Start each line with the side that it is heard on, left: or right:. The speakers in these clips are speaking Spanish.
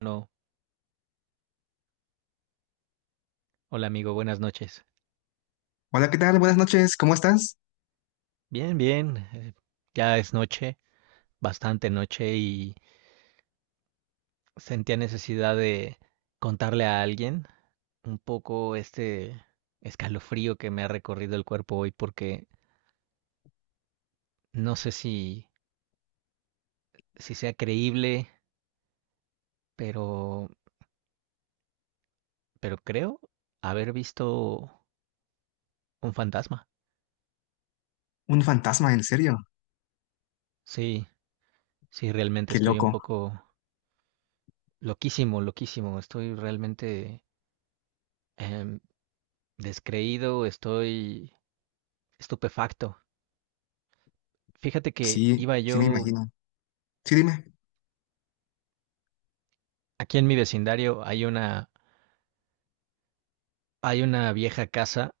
right: Bueno, hola amigo, buenas noches.
left: Hola, ¿qué tal? Buenas noches, ¿cómo estás?
right: Bien, bien, ya es noche, bastante noche y sentía necesidad de contarle a alguien un poco este escalofrío que me ha recorrido el cuerpo hoy porque no sé si sea creíble, pero, pero creo haber visto un fantasma.
left: Un fantasma, en serio.
right: Sí, sí, realmente
left: Qué
right: estoy un
left: loco.
right: poco loquísimo, loquísimo, estoy realmente em, descreído, estoy estupefacto. Fíjate que
left: Sí,
right: iba
left: sí me
right: yo,
left: imagino. Sí, dime.
right: aquí en mi vecindario hay hay una vieja casa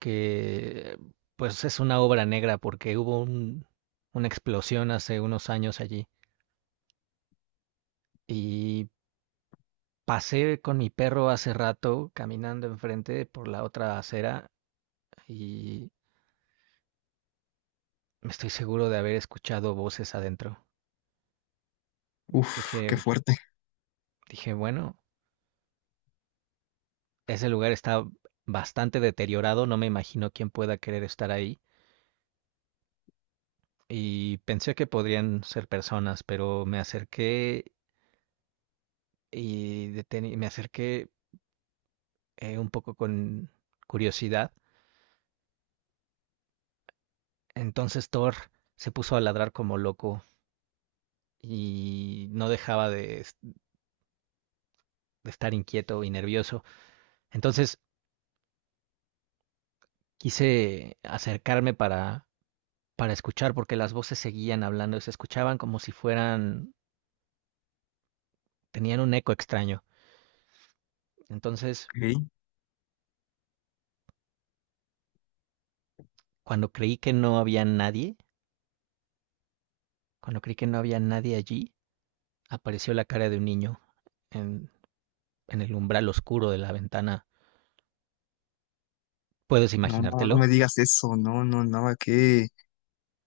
right: que pues es una obra negra porque hubo una explosión hace unos años allí y pasé con mi perro hace rato caminando enfrente por la otra acera y me estoy seguro de haber escuchado voces adentro.
left: Uf,
right: Dije,
left: qué fuerte.
right: dije, bueno, ese lugar está bastante deteriorado, no me imagino quién pueda querer estar ahí y pensé que podrían ser personas, pero me acerqué y me acerqué un poco con curiosidad. Entonces Thor se puso a ladrar como loco y no dejaba de estar inquieto y nervioso. Entonces quise acercarme para escuchar porque las voces seguían hablando, se escuchaban como si fueran, tenían un eco extraño. Entonces,
left: Ok.
right: cuando creí que no había nadie, cuando creí que no había nadie allí, apareció la cara de un niño en, en el umbral oscuro de la ventana. ¿Puedes
left: No, no, no me
right: imaginártelo?
left: digas eso. No, no, no. Qué,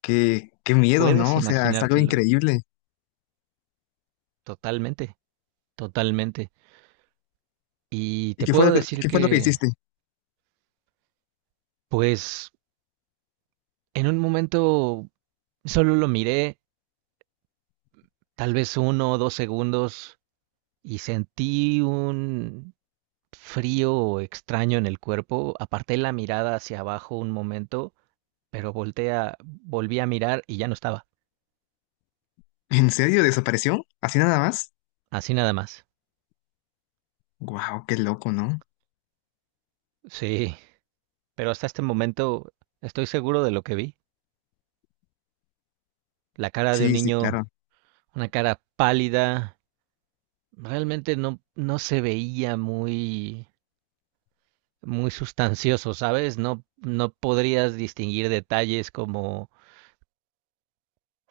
left: qué, Qué miedo,
right: ¿Puedes
left: ¿no? O sea, es algo
right: imaginártelo?
left: increíble.
right: Totalmente, totalmente. Y
left: ¿Y
right: te
left: qué fue
right: puedo
left: lo
right: decir
left: que hiciste?
right: pues, en un momento solo lo miré, tal vez uno o dos segundos, y sentí un frío extraño en el cuerpo. Aparté la mirada hacia abajo un momento, pero volví a mirar y ya no estaba.
left: ¿En serio? ¿Desapareció? ¿Así nada más?
right: Así nada más.
left: Wow, qué loco, ¿no?
right: Sí. Pero hasta este momento estoy seguro de lo que vi. La cara de un
left: Sí, sí,
right: niño,
left: claro.
right: una cara pálida, realmente no se veía muy, muy sustancioso, ¿sabes? No, no podrías distinguir detalles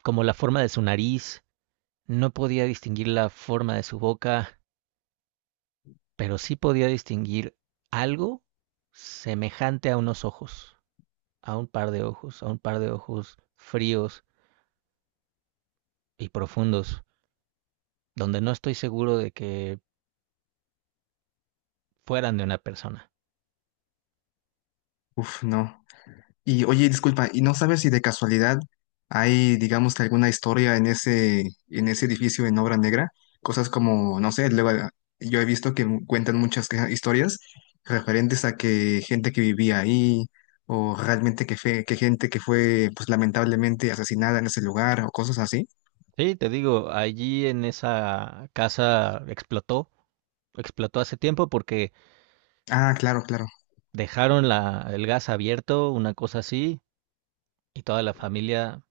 right: como la forma de su nariz, no podía distinguir la forma de su boca, pero sí podía distinguir algo semejante a unos ojos, a un par de ojos, a un par de ojos fríos y profundos, donde no estoy seguro de que fueran de una persona.
left: Uf, no. Y oye, disculpa, ¿y no sabes si de casualidad hay, digamos que alguna historia en en ese edificio en obra negra? Cosas como, no sé, luego yo he visto que cuentan muchas historias referentes a que gente que vivía ahí o realmente que gente que fue pues lamentablemente asesinada en ese lugar o cosas así.
right: Sí, te digo, allí en esa casa explotó hace tiempo porque
left: Ah, claro, claro.
right: dejaron el gas abierto, una cosa así, y toda la familia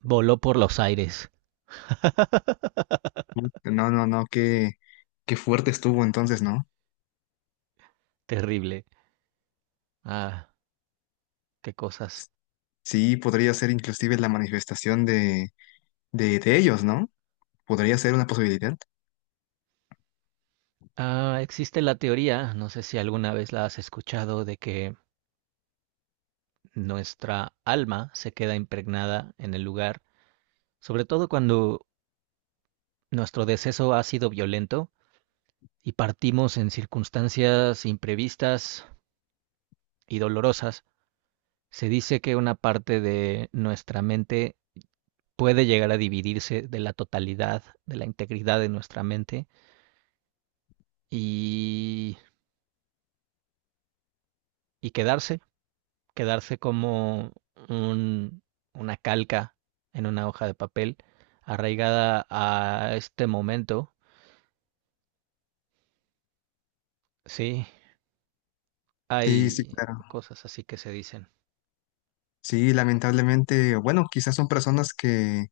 right: voló por los aires.
left: No, no, no, qué fuerte estuvo entonces, ¿no?
right: Terrible. Ah, qué cosas.
left: Sí, podría ser inclusive la manifestación de ellos, ¿no? Podría ser una posibilidad.
right: Ah, existe la teoría, no sé si alguna vez la has escuchado, de que nuestra alma se queda impregnada en el lugar, sobre todo cuando nuestro deceso ha sido violento, y partimos en circunstancias imprevistas y dolorosas, se dice que una parte de nuestra mente puede llegar a dividirse de la totalidad, de la integridad de nuestra mente y, y quedarse, quedarse como un, una calca en una hoja de papel arraigada a este momento. Sí,
left: Sí, sí,
right: hay
left: claro.
right: cosas así que se dicen.
left: Sí, lamentablemente, bueno, quizás son personas que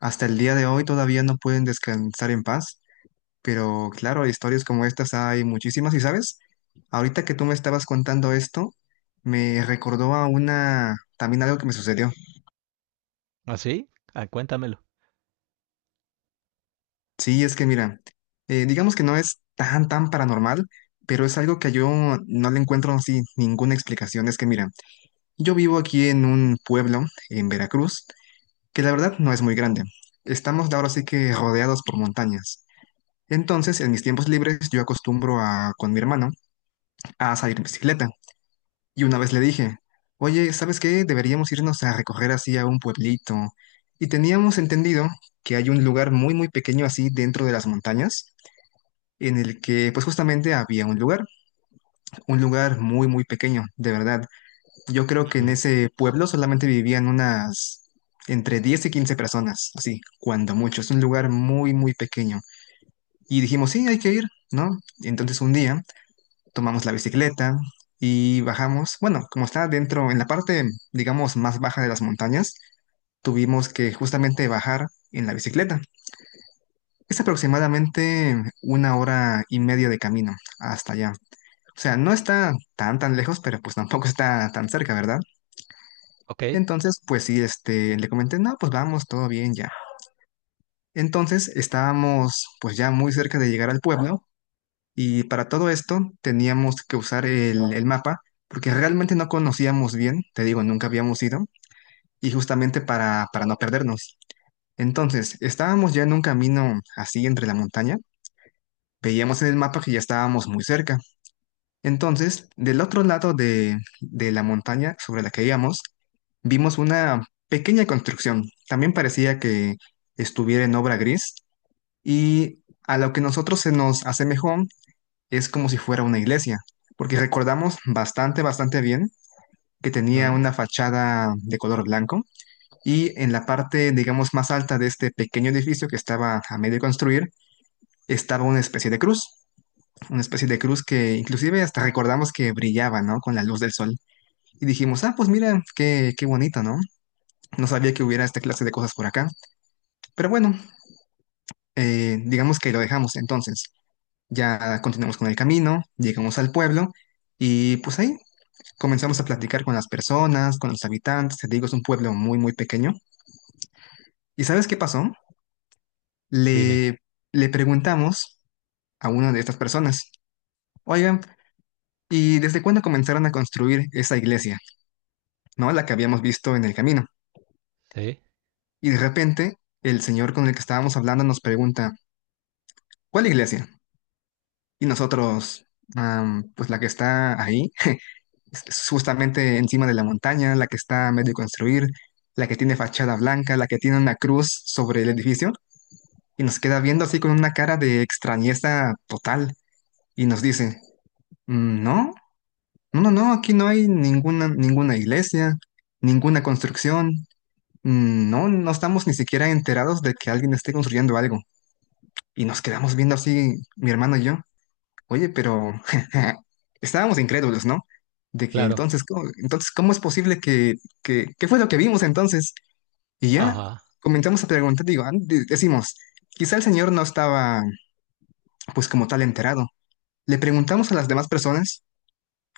left: hasta el día de hoy todavía no pueden descansar en paz, pero claro, historias como estas hay muchísimas. Y sabes, ahorita que tú me estabas contando esto, me recordó también algo que me sucedió.
right: ¿Así? ¿Ah, sí? Ah, cuéntamelo.
left: Sí, es que mira, digamos que no es tan, tan paranormal, pero es algo que yo no le encuentro así ninguna explicación. Es que mira, yo vivo aquí en un pueblo, en Veracruz, que la verdad no es muy grande. Estamos ahora sí que rodeados por montañas. Entonces, en mis tiempos libres, yo acostumbro con mi hermano a salir en bicicleta. Y una vez le dije, oye, ¿sabes qué? Deberíamos irnos a recorrer así a un pueblito. Y teníamos entendido que hay un lugar muy, muy pequeño así dentro de las montañas, en el que pues justamente había un lugar muy, muy pequeño, de verdad. Yo creo que en
right: Ujú.
left: ese pueblo solamente vivían unas entre 10 y 15 personas, así, cuando mucho. Es un lugar muy, muy pequeño. Y dijimos, sí, hay que ir, ¿no? Entonces un día tomamos la bicicleta y bajamos. Bueno, como está dentro, en la parte, digamos, más baja de las montañas, tuvimos que justamente bajar en la bicicleta. Es aproximadamente una hora y media de camino hasta allá. O sea, no está tan, tan lejos, pero pues tampoco está tan cerca, ¿verdad?
right: Ok.
left: Entonces, pues sí, este, le comenté, no, pues vamos, todo bien ya. Entonces, estábamos pues ya muy cerca de llegar al pueblo y para todo esto teníamos que usar el mapa porque realmente no conocíamos bien, te digo, nunca habíamos ido y justamente para no perdernos. Entonces, estábamos ya en un camino así entre la montaña, veíamos en el mapa que ya estábamos muy cerca. Entonces, del otro lado de la montaña sobre la que íbamos, vimos una pequeña construcción. También parecía que estuviera en obra gris y a lo que nosotros se nos asemejó es como si fuera una iglesia, porque recordamos bastante, bastante bien que tenía
right: Ujú.
left: una fachada de color blanco y en la parte, digamos, más alta de este pequeño edificio que estaba a medio construir, estaba una especie de cruz, que inclusive hasta recordamos que brillaba, ¿no? Con la luz del sol. Y dijimos, ah, pues mira, qué bonito, ¿no? No sabía que hubiera esta clase de cosas por acá. Pero bueno, digamos que lo dejamos entonces. Ya continuamos con el camino, llegamos al pueblo y pues ahí comenzamos a platicar con las personas, con los habitantes. Te digo, es un pueblo muy, muy pequeño. ¿Y sabes qué pasó?
right: Dime.
left: Le, le preguntamos a una de estas personas, oigan, ¿y desde cuándo comenzaron a construir esa iglesia? ¿No? La que habíamos visto en el camino.
right: Sí.
left: Y de repente el señor con el que estábamos hablando nos pregunta, ¿Cuál iglesia? Y nosotros, pues la que está ahí, es justamente encima de la montaña, la que está a medio construir, la que tiene fachada blanca, la que tiene una cruz sobre el edificio, y nos queda viendo así con una cara de extrañeza total, y nos dice, "Mm, no, no, no, no, aquí no hay ninguna, iglesia, ninguna construcción. Mm, no, no estamos ni siquiera enterados de que alguien esté construyendo algo." Y nos quedamos viendo así, mi hermano y yo. Oye, pero estábamos incrédulos, ¿no? De que
right: Claro,
left: entonces, ¿cómo es posible que, qué fue lo que vimos entonces? Y ya
right: ajá.
left: comenzamos a preguntar, digo, ah, decimos, quizá el señor no estaba, pues como tal, enterado. Le preguntamos a las demás personas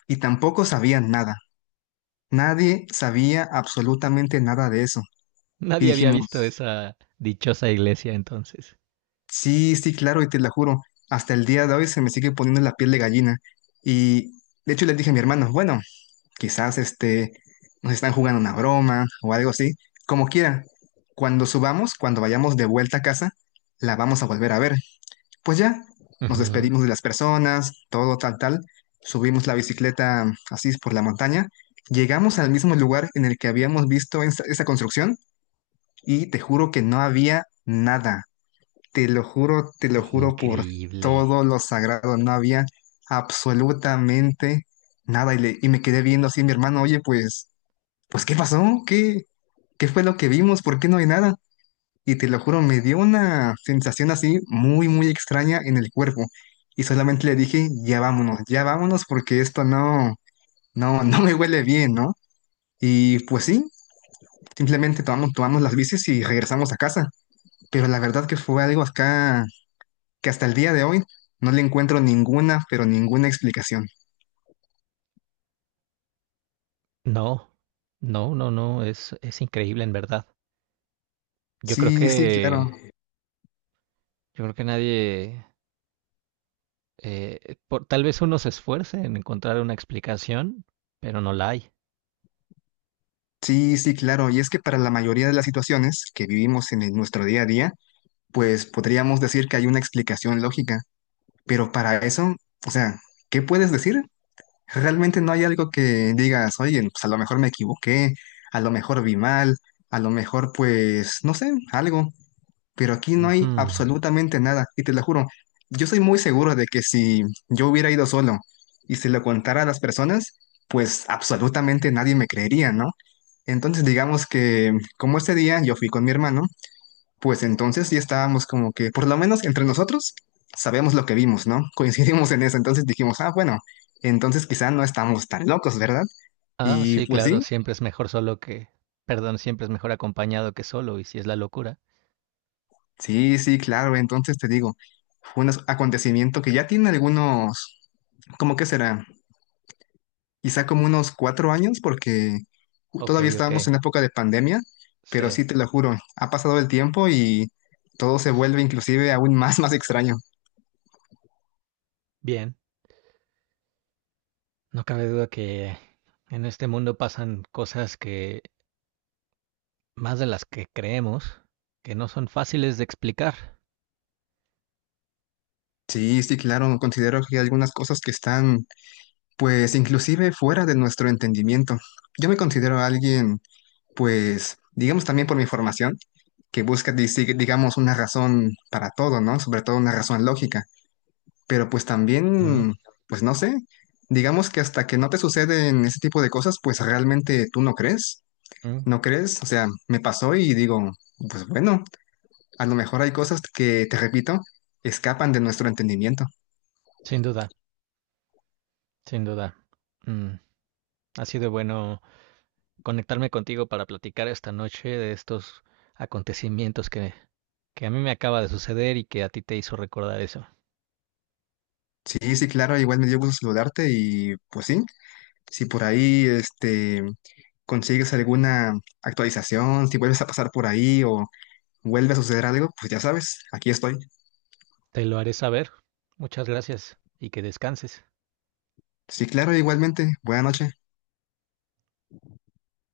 left: y tampoco sabían nada. Nadie sabía absolutamente nada de eso. Y
right: Nadie había visto
left: dijimos,
right: esa dichosa iglesia entonces.
left: sí, sí, claro, y te la juro, hasta el día de hoy se me sigue poniendo la piel de gallina. Y de hecho le dije a mi hermano, bueno, quizás este, nos están jugando una broma o algo así, como quiera. Cuando subamos, cuando vayamos de vuelta a casa, la vamos a volver a ver. Pues ya, nos
right: Ujú.
left: despedimos de las personas, todo tal, tal, subimos la bicicleta así por la montaña, llegamos al mismo lugar en el que habíamos visto esa construcción y te juro que no había nada. Te lo juro por
right: Increíble.
left: todo lo sagrado, no había absolutamente nada. Y, y me quedé viendo así a mi hermano, oye, pues ¿qué pasó? ¿Qué fue lo que vimos? ¿Por qué no hay nada? Y te lo juro, me dio una sensación así muy, muy extraña en el cuerpo. Y solamente le dije, ya vámonos porque esto no, no, no me huele bien, ¿no? Y pues sí, simplemente tomamos las bicis y regresamos a casa. Pero la verdad que fue algo acá que hasta el día de hoy no le encuentro ninguna, pero ninguna explicación.
right: No, no, no, no, es increíble en verdad. Yo creo
left: Sí, sí, claro.
right: yo creo que nadie, tal vez uno se esfuerce en encontrar una explicación, pero no la hay.
left: Sí, sí, claro. Y es que para la mayoría de las situaciones que vivimos en nuestro día a día, pues podríamos decir que hay una explicación lógica, pero para eso, o sea, ¿qué puedes decir? Realmente no hay algo que digas, oye, pues a lo mejor me equivoqué, a lo mejor vi mal, a lo mejor pues, no sé, algo, pero aquí no
right: Ujú.
left: hay absolutamente nada, y te lo juro, yo soy muy seguro de que si yo hubiera ido solo y se lo contara a las personas, pues absolutamente nadie me creería, ¿no? Entonces digamos que como este día yo fui con mi hermano, pues entonces sí estábamos como que, por lo menos entre nosotros, sabemos lo que vimos, ¿no? Coincidimos en eso, entonces dijimos, ah, bueno, entonces quizá no estamos tan locos, ¿verdad?
right: Ah,
left: Y
right: sí,
left: pues
right: claro,
left: sí,
right: siempre es mejor solo que, perdón, siempre es mejor acompañado que solo, y si es la locura.
left: sí, sí, claro, entonces te digo, fue un acontecimiento que ya tiene algunos, ¿cómo que será? Quizá como unos 4 años, porque
right: Ok,
left: todavía
right: ok,
left: estábamos en época de pandemia, pero
right: sí,
left: sí te lo juro, ha pasado el tiempo y todo se vuelve inclusive aún más, más extraño.
right: bien. No cabe duda que en este mundo pasan cosas que más de las que creemos, que no son fáciles de explicar.
left: Sí, sí, claro, considero que hay algunas cosas que están pues inclusive fuera de nuestro entendimiento. Yo me considero alguien, pues, digamos también por mi formación, que busca, digamos, una razón para todo, ¿no? Sobre todo una razón lógica. Pero pues
right: Ujú,
left: también, pues no sé, digamos que hasta que no te suceden ese tipo de cosas, pues realmente tú no crees,
right: ujú.
left: no crees. O sea, me pasó y digo, pues bueno, a lo mejor hay cosas que, te repito, escapan de nuestro entendimiento.
right: Sin duda, sin duda. Mm, ha sido bueno conectarme contigo para platicar esta noche de estos acontecimientos que a mí me acaba de suceder y que a ti te hizo recordar eso.
left: Sí, sí, claro, igual me dio gusto saludarte y pues sí, si por ahí este, consigues alguna actualización, si vuelves a pasar por ahí o vuelve a suceder algo, pues ya sabes, aquí estoy.
right: Te lo haré saber. Muchas gracias y que descanses.
left: Sí, claro, igualmente, buena noche.